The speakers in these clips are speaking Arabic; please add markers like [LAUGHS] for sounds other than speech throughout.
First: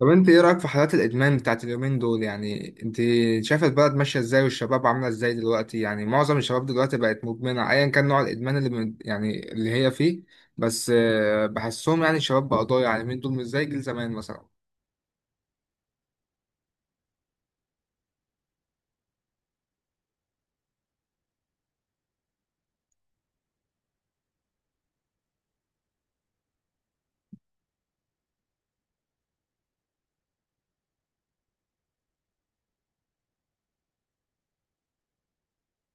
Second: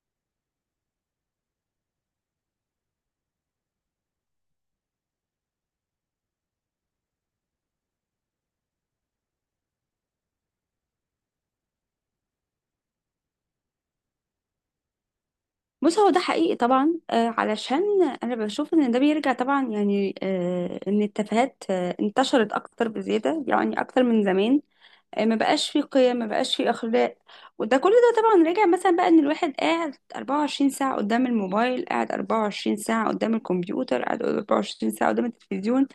طب انت ايه رأيك في حالات الادمان بتاعت اليومين دول؟ يعني انت شايفة البلد ماشية ازاي والشباب عاملة ازاي دلوقتي؟ يعني معظم الشباب دلوقتي بقت مدمنة ايا كان نوع الادمان اللي من يعني اللي هي فيه. بس بحسهم يعني الشباب بقى ضايع، يعني اليومين دول مش زي جيل زمان مثلا. بص هو ده حقيقي طبعا. علشان انا بشوف ان ده بيرجع طبعا يعني ان التفاهات انتشرت اكتر بزياده يعني اكتر من زمان. ما بقاش في قيم، ما بقاش في اخلاق. وده كل ده طبعا راجع مثلا بقى ان الواحد قاعد 24 ساعه قدام الموبايل، قاعد 24 ساعه قدام الكمبيوتر، قاعد 24 ساعه قدام التلفزيون.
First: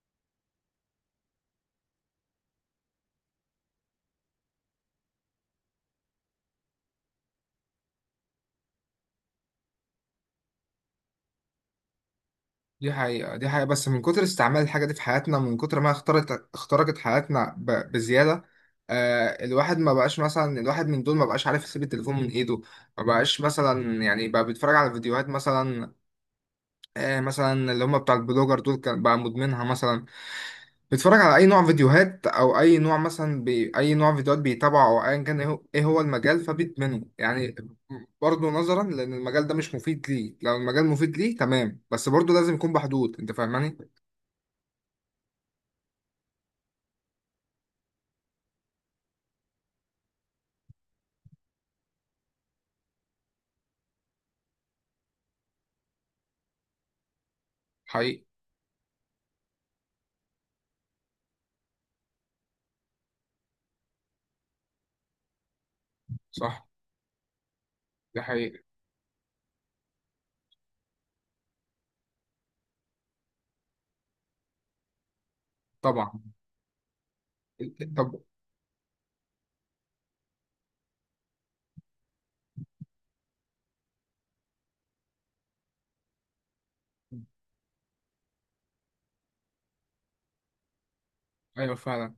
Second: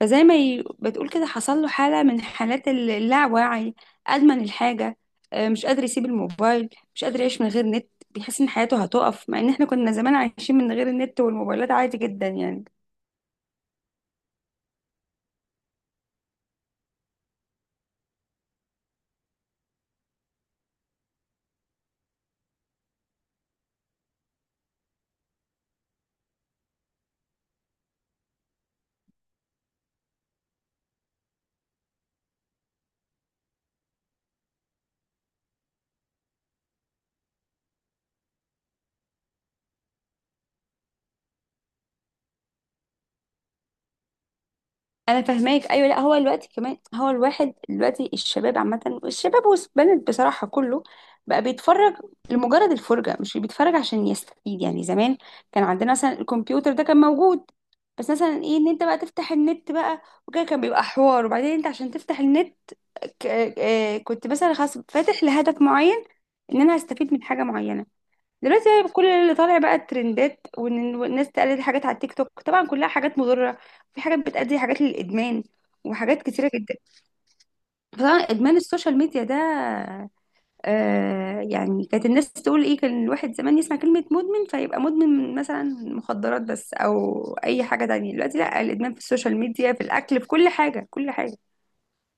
فزي ما بتقول كده حصل له حالة من حالات اللاوعي، أدمن الحاجة. مش قادر يسيب الموبايل، مش قادر يعيش من غير نت، بيحس إن حياته هتقف، مع إن إحنا كنا زمان عايشين من غير النت والموبايلات عادي جدا يعني. دي حقيقة بس من كتر استعمال الحاجة دي في حياتنا، من كتر ما اخترقت حياتنا بزيادة. الواحد ما بقاش، مثلا الواحد من دول ما بقاش عارف يسيب التليفون من ايده. ما بقاش مثلا، يعني بقى بيتفرج على فيديوهات مثلا. مثلا اللي هم بتاع البلوجر دول كان بقى مدمنها مثلا. بيتفرج على اي نوع فيديوهات او اي نوع، اي نوع فيديوهات بيتابعه، او ايا كان ايه هو إيه هو المجال، فبيدمنه يعني. برضه نظرا لان المجال ده مش مفيد ليه. لو المجال مفيد ليه تمام، بس برضه لازم يكون بحدود. انت فاهماني؟ انا فاهماك، ايوه. لا، هو دلوقتي كمان هو الواحد دلوقتي، الشباب عامه، الشباب والبنات بصراحه، كله بقى بيتفرج لمجرد الفرجه، مش بيتفرج عشان يستفيد. يعني زمان كان عندنا مثلا الكمبيوتر ده كان موجود، بس حقيقي. مثلا ايه، ان انت بقى تفتح النت بقى وكده، كان بيبقى حوار. وبعدين انت عشان تفتح النت كنت مثلا خلاص فاتح لهدف معين، ان صح. انا هستفيد من حاجه معينه. دي حقيقة. دلوقتي بقى كل اللي طالع بقى الترندات، وان الناس تقلد حاجات على التيك توك، طبعا كلها حاجات مضرة. في حاجات بتأدي حاجات للإدمان، طبعا. وحاجات كتيرة جدا. فطبعا طب. إدمان السوشيال ميديا ده آه يعني، كانت الناس تقول ايه، كان الواحد زمان يسمع كلمة مدمن فيبقى مدمن مثلا مخدرات بس، او اي حاجة تانية. دلوقتي لا، الإدمان في السوشيال ميديا، في الأكل، في كل حاجة، كل حاجة. ايوه فعلا.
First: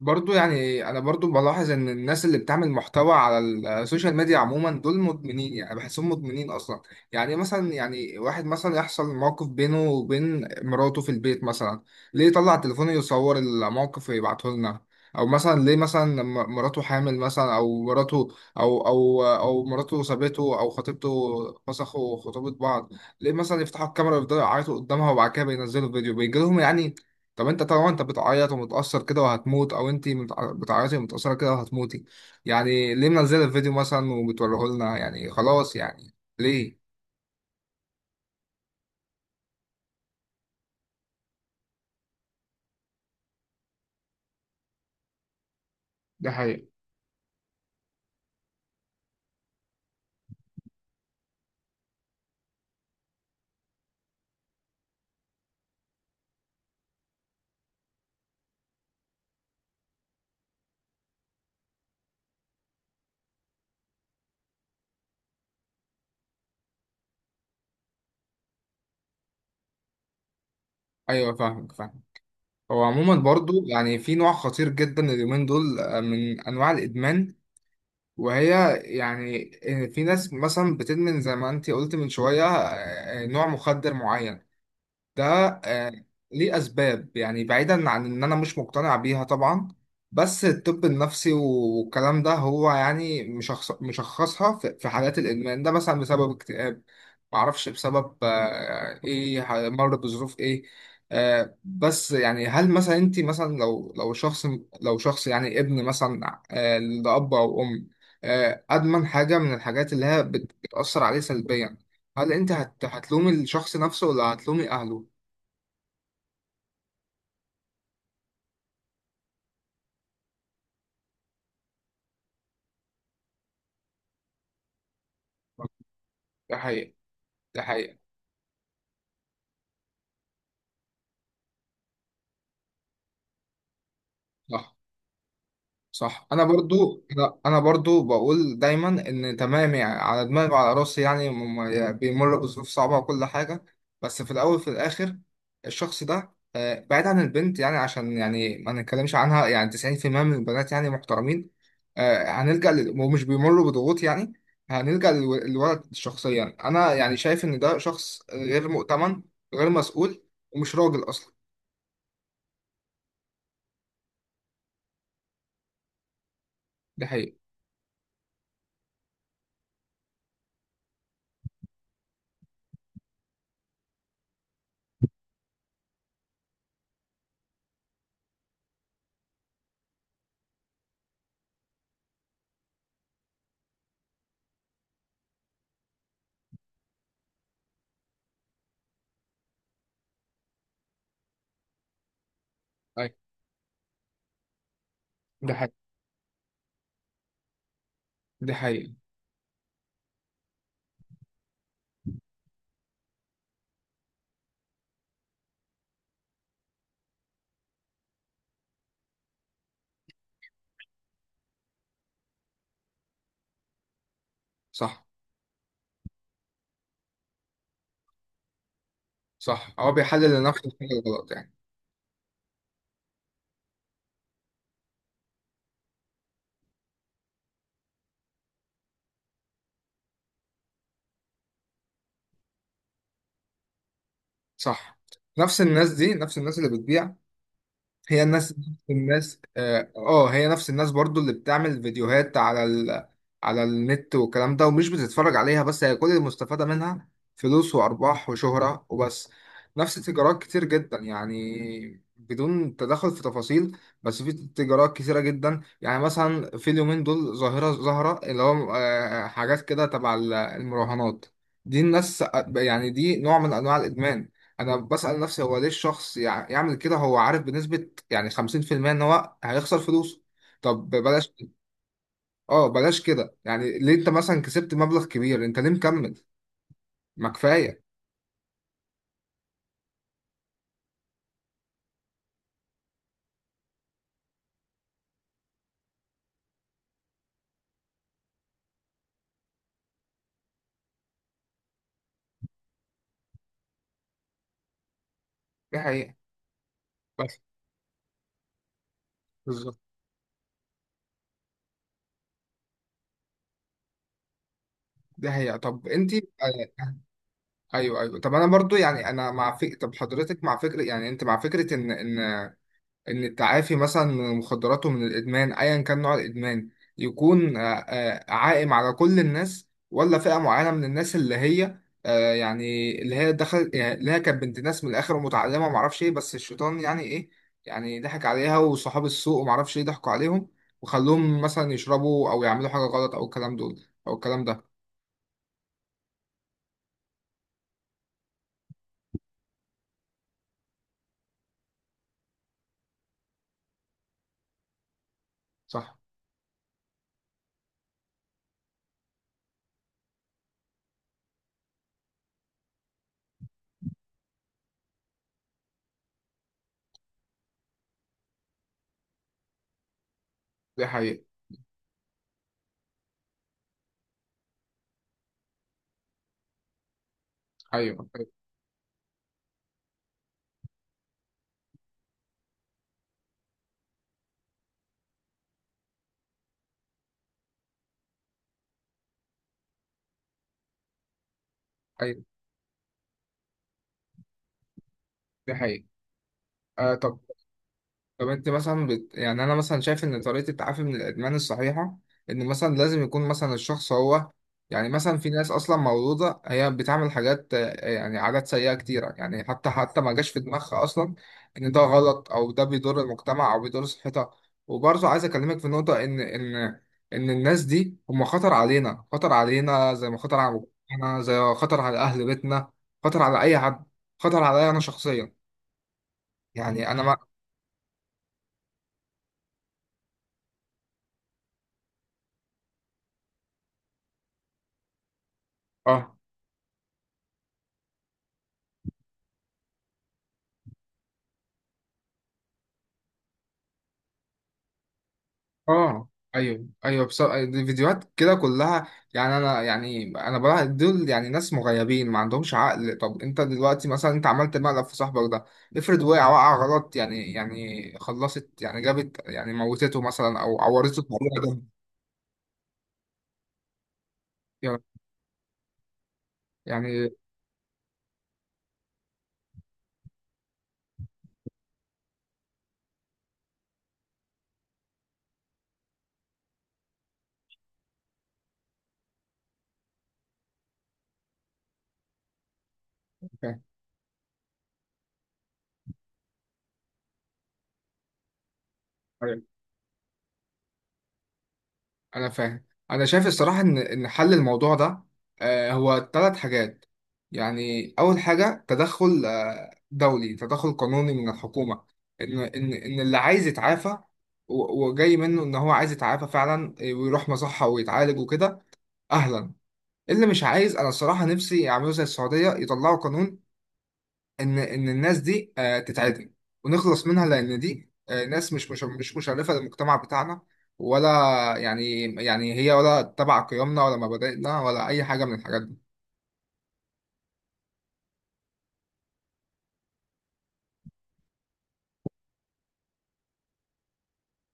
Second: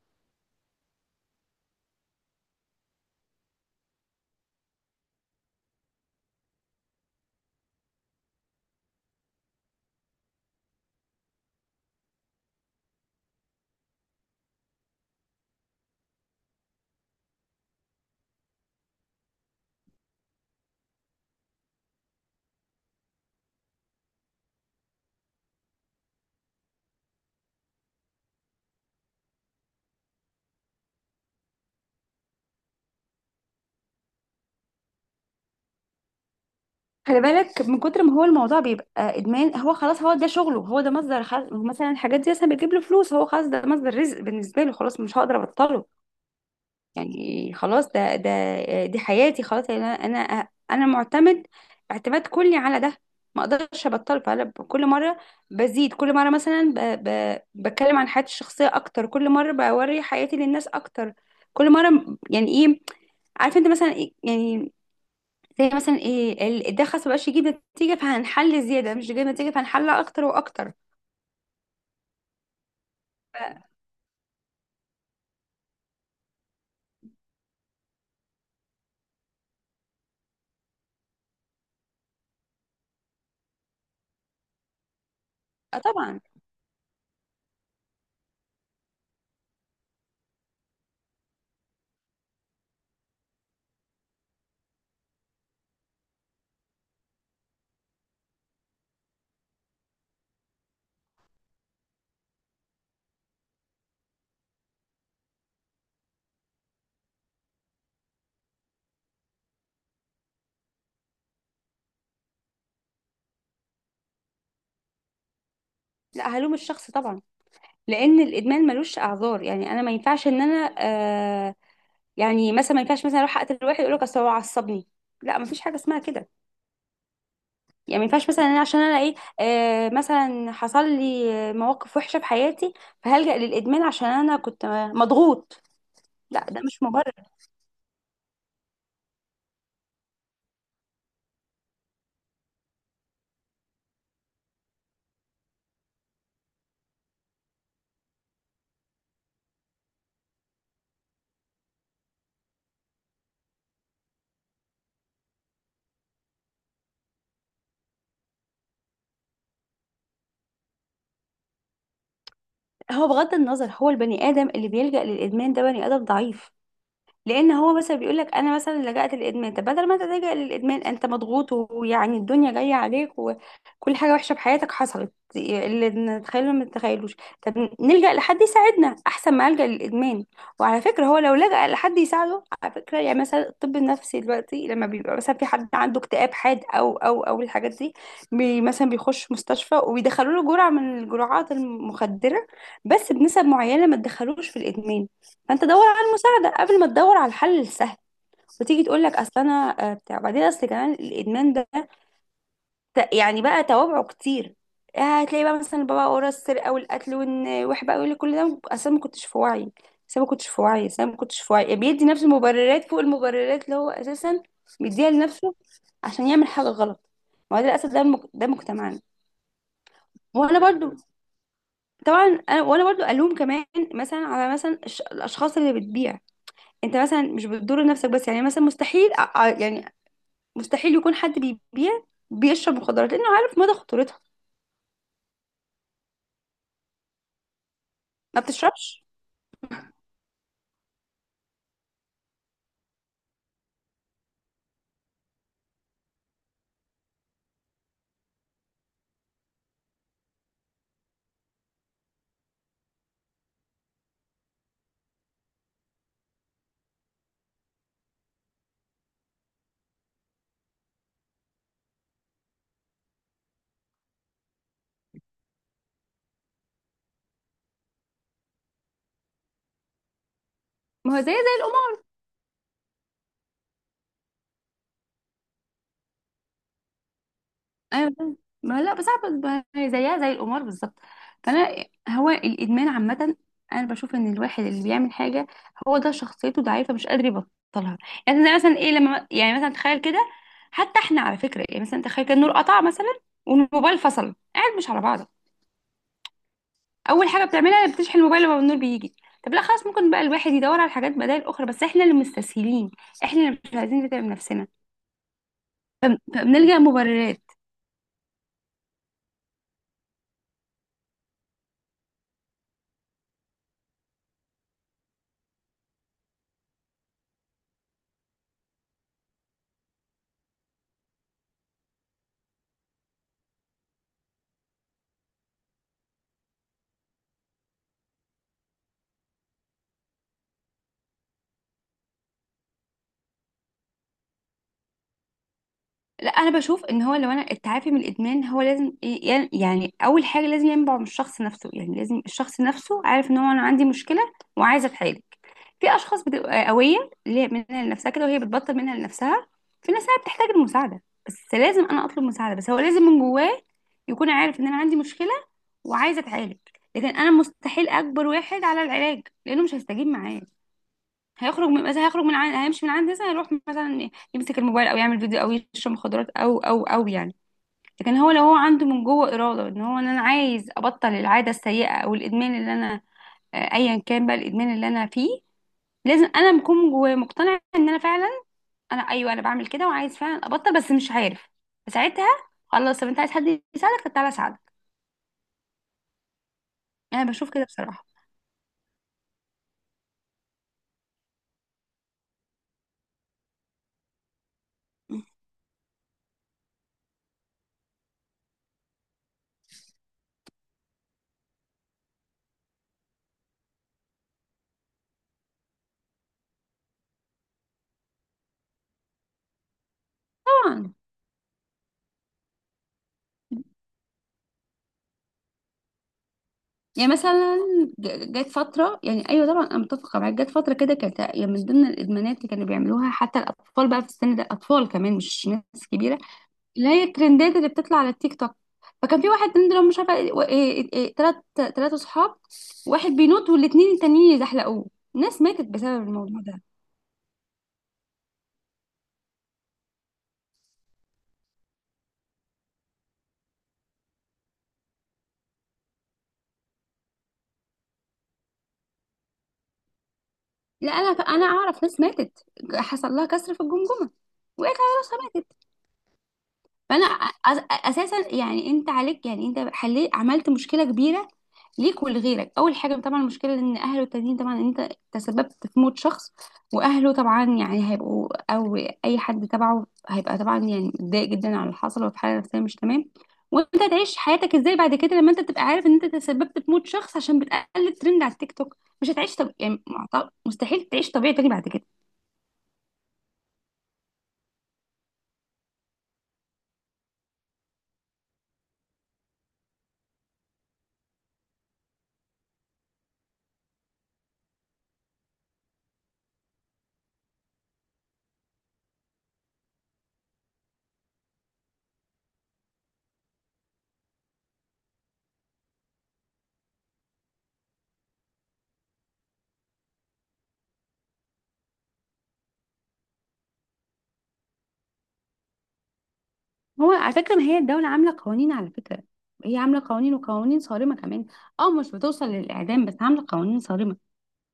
برضو يعني انا برضو بلاحظ ان الناس اللي بتعمل محتوى على السوشيال ميديا عموما دول مدمنين، يعني بحسهم مدمنين اصلا. يعني مثلا، يعني واحد مثلا يحصل موقف بينه وبين مراته في البيت مثلا، ليه يطلع تليفونه يصور الموقف ويبعته لنا؟ او مثلا ليه مثلا لما مراته حامل مثلا، او مراته او مراته سابته او خطيبته فسخوا خطوبة بعض، ليه مثلا يفتحوا الكاميرا ويفضلوا يعيطوا قدامها، وبعد كده بينزلوا فيديو بيجي لهم يعني؟ طب انت طبعا انت بتعيط ومتأثر كده وهتموت، او انت بتعيطي ومتأثرة كده وهتموتي، يعني ليه منزله الفيديو مثلا وبتوريه لنا يعني؟ خلاص يعني، ليه؟ خلي بالك، من كتر ما هو الموضوع بيبقى ادمان، هو خلاص هو ده شغله، هو ده مصدر مثلا الحاجات دي مثلا بتجيب له فلوس، هو خلاص ده مصدر رزق بالنسبه له، خلاص مش هقدر ابطله. ده حقيقة. يعني خلاص ده، دي حياتي خلاص يعني، انا معتمد اعتماد كلي على ده، ما اقدرش ابطله. فانا كل مره بزيد، كل مره ب... بتكلم عن حياتي الشخصيه اكتر، كل مره بوري حياتي للناس اكتر، كل مره يعني ايه، عارف انت مثلا يعني زي مثلا ايه ده خلاص مبقاش يجيب نتيجه، فهنحل زياده، مش جايب نتيجه، فهنحلها اكتر واكتر. ايوه، فاهمك. هو عموما برضو ف- يعني في نوع خطير جدا اليومين دول من انواع الادمان، وهي يعني، في ناس مثلا بتدمن زي ما انت قلت من شويه، نوع مخدر معين ده. آه آه، طبعا. ليه أسباب، يعني بعيدا عن إن أنا مش مقتنع بيها طبعا، بس الطب النفسي والكلام ده هو يعني مشخصها في حالات الإدمان ده مثلا بسبب اكتئاب، معرفش بسبب مر بظروف إيه. بس يعني هل مثلا أنت مثلا لو شخص، لو شخص يعني ابن مثلا لأب أو أم أدمن حاجة من الحاجات اللي هي بتأثر عليه سلبيا، هل أنت هتلومي الشخص نفسه ولا هتلومي أهله؟ لا، هلوم الشخص طبعا، لان الادمان ملوش اعذار. يعني انا ما ينفعش ان انا يعني مثلا ما ينفعش مثلا اروح اقتل واحد اقول لك اصل هو عصبني، لا ما فيش حاجه اسمها كده. ده حقيقة. ده حقيقة. يعني ما ينفعش مثلا انا عشان انا ايه، مثلا حصل لي مواقف وحشه في حياتي فهلجأ للادمان عشان انا كنت صح. مضغوط، صح، انا لا ده مش برضو. مبرر. لا انا برضو بقول دايما ان تمام، يعني على دماغي وعلى راسي، يعني يعني بيمر بظروف صعبة وكل حاجة، بس في الاول في الاخر الشخص ده بعيد عن البنت، يعني عشان يعني ما نتكلمش عنها، يعني 90% من البنات يعني محترمين هنلجأ ومش بيمروا بضغوط يعني. هنلجأ للولد شخصيا، انا يعني شايف ان ده شخص غير مؤتمن، غير مسؤول، ومش راجل اصلا. هو بغض النظر، هو البني ادم اللي بيلجأ للادمان ده بني ادم ضعيف، ده حقيقة. لان هو مثلا بيقول لك انا مثلا لجأت للادمان. طب بدل ما انت تلجأ للادمان، انت مضغوط ويعني الدنيا جايه عليك وكل حاجه وحشه بحياتك حصلت اللي نتخيله ما نتخيلوش، طب نلجأ لحد يساعدنا احسن ما ألجأ للادمان. وعلى فكره هو لو لجأ لحد يساعده على فكره، يعني مثلا الطب النفسي دلوقتي لما بيبقى مثلا في حد عنده اكتئاب حاد او الحاجات دي، مثلا بيخش مستشفى وبيدخلوا له جرعه من الجرعات المخدره، أيوة. بس بنسب معينه ما تدخلوش في الادمان. ده فانت دور حقيقة. على المساعده قبل ما تدور على الحل السهل. دي وتيجي حقيقة. تقول لك اصل انا بتاع. بعدين اصل كمان الادمان ده يعني بقى توابعه كتير. هتلاقي بقى مثلا بابا ورا السرقه والقتل، وان واحد بقى يقول لك كل ده اصل أنا ما كنتش في وعي، اصل أنا ما كنتش في وعي اصل أنا ما كنتش في وعي. يعني بيدي نفسه مبررات فوق المبررات اللي هو اساسا صح. بيديها لنفسه عشان يعمل حاجه غلط. ما هو ده للاسف، ده مجتمعنا. صح، هو بيحلل وانا لنفسه برضو الحاجة الغلط يعني. طبعا انا برضو الوم كمان مثلا على مثلا الاشخاص اللي بتبيع. انت مثلا مش بتضر نفسك بس، يعني مثلا مستحيل يعني مستحيل يكون حد بيبيع بيشرب مخدرات، لانه عارف مدى خطورتها، صح. نفس الناس اللي بتبيع، هي ما الناس نفس بتشربش. الناس اه آه، هي نفس الناس برضو اللي بتعمل فيديوهات على النت والكلام ده، ومش بتتفرج عليها، بس هي كل المستفادة منها فلوس وأرباح وشهرة وبس. نفس تجارات كتير جدا، يعني بدون تدخل في تفاصيل، بس في تجارات كتيرة جدا، يعني مثلا في اليومين دول ظاهرة، اللي هو حاجات كده تبع المراهنات دي. الناس يعني دي نوع من أنواع الإدمان. انا بسأل نفسي هو ليه الشخص يعمل كده؟ هو عارف بنسبة يعني 50% ان هو هيخسر فلوسه. طب ما هو زيها بلاش، زي القمار. اه بلاش كده، يعني ليه؟ انت مثلا كسبت مبلغ كبير، انت ليه مكمل؟ ما كفايه. ايوه فاهم. ما لا بس، عارفة ما هي زيها زي القمار بالظبط. فانا هو الادمان عامه، انا بشوف ان الواحد اللي بيعمل حاجه هو ده شخصيته ضعيفه مش قادر يبطلها. يعني زي مثلا ايه، لما يعني مثلا تخيل كده، حتى احنا على فكره يعني مثلا تخيل كده، النور قطع مثلا والموبايل فصل قاعد مش على بعض، دي حقيقه. اول بس. حاجه بتعملها بتشحن الموبايل لما النور بيجي. طب لا، بالظبط. خلاص ممكن بقى الواحد يدور على حاجات بدائل اخرى، بس احنا اللي مستسهلين، احنا اللي مش عايزين نتعب نفسنا دي حقيقه. طب انت. فبنلجأ مبررات. ايوه ايوه. طب انا برضو يعني انا طب حضرتك مع فكره، يعني انت مع فكره ان ان التعافي مثلا من المخدرات ومن الادمان ايا كان نوع الادمان يكون عائم على كل الناس، ولا فئة معينة من الناس اللي هي آه، يعني اللي هي دخلت، يعني اللي هي كانت بنت ناس من الاخر ومتعلمة ومعرفش ايه، بس الشيطان يعني ايه، يعني ضحك عليها، وصحاب السوق ومعرفش ايه ضحكوا عليهم وخلوهم مثلا يشربوا او يعملوا حاجة غلط، او الكلام دول او الكلام ده. لا انا بشوف ان هو، لو انا التعافي من الادمان هو لازم يعني اول حاجه لازم ينبع من الشخص نفسه، يعني لازم الشخص نفسه عارف ان هو انا عندي مشكله وعايزه اتعالج. في صح. اشخاص بتبقى قويه اللي هي منها لنفسها كده وهي بتبطل منها لنفسها. في ناس بتحتاج المساعده، بس لازم انا اطلب مساعده، بس هو لازم من جواه يكون عارف ان انا عندي مشكله وعايزه اتعالج. لكن انا مستحيل اجبر واحد على العلاج لانه مش هيستجيب معايا، دي حقيقة. هيخرج من مثلا هيمشي من عندي، مثلا هيروح مثلا يمسك الموبايل او يعمل فيديو او يشرب مخدرات او يعني. ايوه لكن ايوه. هو لو هو عنده من جوه اراده ان هو، ان انا عايز ابطل العاده السيئه او الادمان اللي انا، ايا كان بقى الادمان اللي انا فيه، لازم انا بكون جوايا مقتنعه ان انا فعلا، انا ايوه انا بعمل كده وعايز فعلا ابطل بس مش عارف. أيوة. فساعتها خلاص، طب انت عايز حد يساعدك، طب تعالى اساعدك. دي حقيقة. آه طب. يعني انا بشوف كده بصراحه. طب انت مثلا يعني انا مثلا شايف ان طريقه التعافي من الادمان الصحيحه ان مثلا لازم يكون مثلا الشخص هو، يعني مثلا في ناس اصلا مولوده هي بتعمل حاجات يعني عادات سيئه كتيره، يعني حتى ما جاش في دماغها اصلا ان ده غلط او ده بيضر المجتمع او بيضر صحتها. وبرضه عايز اكلمك في نقطه ان ان الناس دي هم خطر علينا، خطر علينا زي ما خطر على طبعا. مجتمعنا زي ما خطر على اهل بيتنا، خطر على اي حد، خطر عليا انا شخصيا. يعني انا يعني ما. مثلا جت فترة، يعني أيوة طبعا أنا متفقة معاك، جت فترة كده كانت يعني من ضمن الإدمانات اللي كانوا بيعملوها حتى الأطفال بقى في السن ده، أطفال كمان مش ناس اه كبيرة، اللي هي الترندات اللي بتطلع على التيك توك. فكان في واحد ترند لو مش عارفة إيه- إيه- إيه، تلات تلات أصحاب واحد بينط والاتنين التانيين يزحلقوه، ناس ماتت بسبب اه. الموضوع ده. ايوه ايوه، بس دي فيديوهات كده كلها، يعني انا، يعني انا بلاحظ دول يعني ناس مغيبين ما عندهمش عقل. طب انت دلوقتي مثلا انت عملت مقلب في صاحبك ده، افرض وقع غلط، يعني يعني خلصت، يعني جابت يعني موتته مثلا، او لا عورته أنا، بأي [LAUGHS] حاجة. أعرف ناس ماتت حصل لها كسر في الجمجمة، وقعت على راسها. يعني. اساسا يعني انت عليك، يعني انت حليت، عملت مشكله كبيره ليك ولغيرك. اول حاجه طبعا المشكله ان اهله التانيين، طبعا انت تسببت في موت شخص واهله طبعا يعني هيبقوا، او اي حد تبعه هيبقى طبعا يعني متضايق جدا على اللي حصل وفي حاله نفسيه مش تمام. يعني. وانت تعيش حياتك ازاي بعد كده لما انت تبقى عارف ان انت تسببت في موت شخص عشان بتقلد ترند على التيك توك؟ مش هتعيش. يعني مستحيل تعيش طبيعي تاني بعد كده. انا فاهم، انا شايف الصراحه ان ان حل الموضوع ده هو ثلاث حاجات. يعني اول حاجه تدخل دولي، تدخل قانوني من الحكومه ان ان اللي عايز يتعافى وجاي منه ان هو عايز يتعافى فعلا ويروح مصحه ويتعالج وكده، اهلا. اللي مش عايز انا الصراحه نفسي يعملوا زي السعوديه، يطلعوا قانون ان الناس دي تتعدم ونخلص منها، لان دي ناس مش مشرفه للمجتمع بتاعنا، ولا يعني، يعني هي ولا تبع قيمنا ولا مبادئنا ولا اي حاجه من الحاجات دي. هو على فكرة ما هي الدولة عاملة قوانين على فكرة، هي عاملة قوانين وقوانين صارمة كمان. اه مش بتوصل للإعدام بس عاملة قوانين صارمة.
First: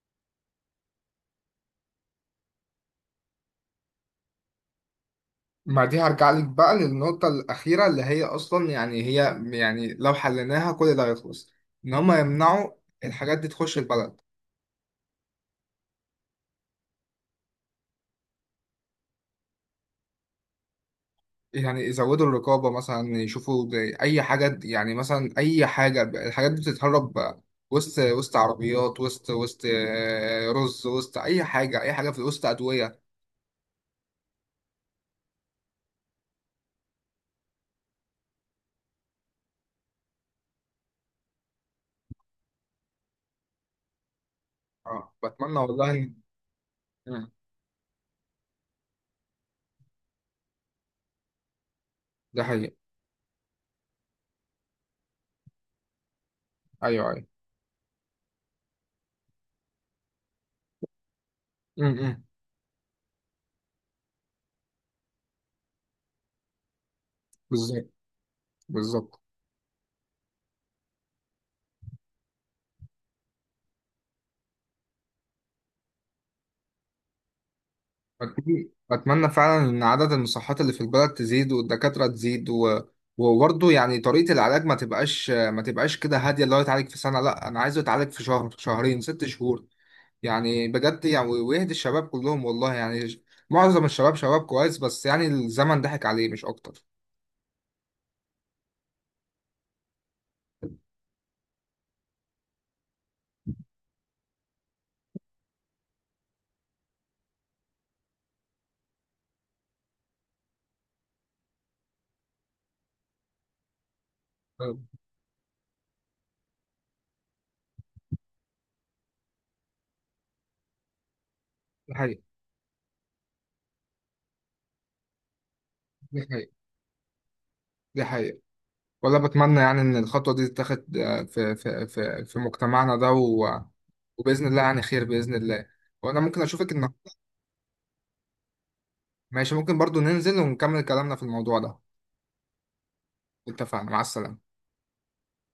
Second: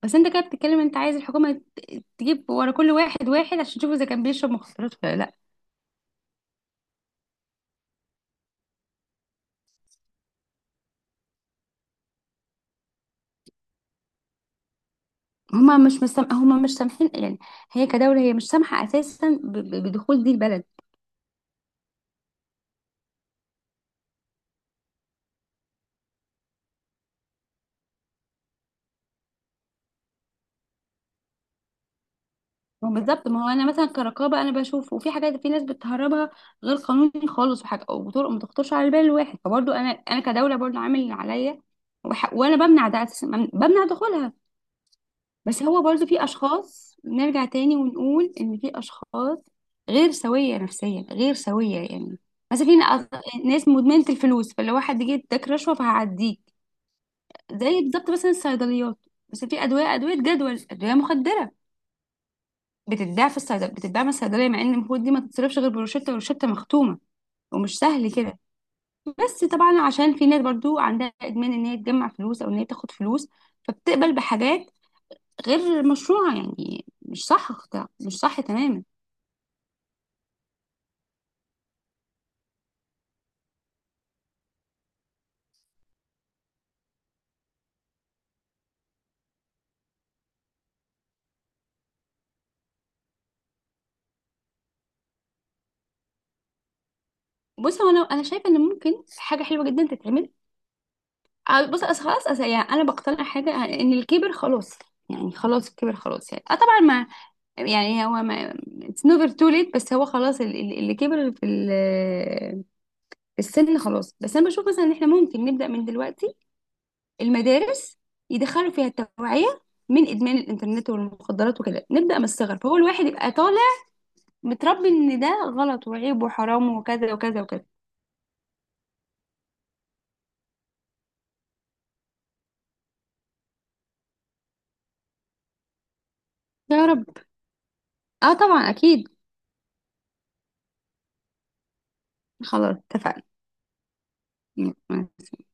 بس انت كده بتتكلم، انت عايز الحكومة تجيب ورا كل واحد واحد عشان تشوف اذا كان بيشرب مخدرات ولا لا؟ مع دي هرجع لك بقى للنقطه الاخيره، اللي هي اصلا يعني هي يعني لو حليناها كل ده هيخلص: ان هم يمنعوا الحاجات دي تخش البلد. هما مش سامحين يعني، هي كدولة هي مش سامحة اساسا بدخول دي البلد. يعني يزودوا الرقابة مثلا، يشوفوا زي أي حاجة، يعني مثلا أي حاجة الحاجات دي بتتهرب وسط عربيات، وسط وسط آه، رز، وسط أي حاجة، أي حاجة في وسط ما هو أدوية. بالظبط، ما هو انا مثلا كرقابة انا بشوف، وفي حاجات في ناس بتهربها غير قانوني خالص، وحاجة وطرق ما تخطرش على بال الواحد. فبرضه انا، انا كدولة برضه عامل اللي عليا، وانا بمنع ده اساسا، بمنع دخولها. أه بتمنى بس هو والله برضو إن. في اشخاص، مم. نرجع تاني ونقول ان في اشخاص غير سوية نفسيا، غير سوية يعني. ده مثلا حقيقي. في ناس مدمنة الفلوس، فلو واحد جه اداك رشوة فهعديك. أيوه أيوه. زي بالظبط مثلا الصيدليات، بس في ادوية، ادوية جدول، ادوية مخدرة امم. بتتباع في الصيدلية، بتتباع من الصيدلية، مع ان المفروض دي ما تتصرفش غير بروشتة والروشتة مختومة ومش بالظبط. سهل كده. بالظبط. بس طبعا عشان في ناس برضو عندها ادمان ان هي تجمع فلوس او ان هي تاخد فلوس، فبتقبل بحاجات غير مشروعة. يعني مش صح، ده مش صح أتمنى تماما. أتمنى فعلا إن عدد المصحات اللي في البلد تزيد، والدكاترة تزيد و... وبرضه يعني طريقة العلاج ما تبقاش كده هادية اللي هو يتعالج في سنة، لا أنا عايزه يتعالج في شهر، شهرين، ست شهور، يعني بجد يعني، ويهدي الشباب كلهم والله، يعني معظم الشباب شباب كويس بس يعني الزمن ضحك عليه مش أكتر. بص هو انا، انا شايفه ان ممكن حاجه حلوه جدا تتعمل. بص أصل خلاص، أصل يعني انا بقتنع حاجه ان الكبر خلاص، يعني خلاص الكبر خلاص. يعني آه طبعا ما يعني هو ما اتس نوفر تو ليت. بس هو خلاص اللي كبر في في السن خلاص. بس انا بشوف آه، مثلا ان احنا ممكن نبدا من دلوقتي المدارس يدخلوا فيها التوعيه من ادمان الانترنت والمخدرات وكده، دي نبدا حقيقة من الصغر فهو الواحد يبقى طالع متربي ان ده غلط دي وعيب حقيقة وحرام وكذا وكذا وكذا. دي حقيقة ولا بتمنى يعني إن الخطوة دي تتاخد في مجتمعنا ده و... وبإذن الله يعني خير بإذن الله. وأنا ممكن أشوفك يا رب. النهاردة. اه طبعا اكيد. ماشي، ممكن برضو ننزل ونكمل كلامنا في الموضوع ده. خلاص. اتفقنا، مع السلامة. اتفقنا.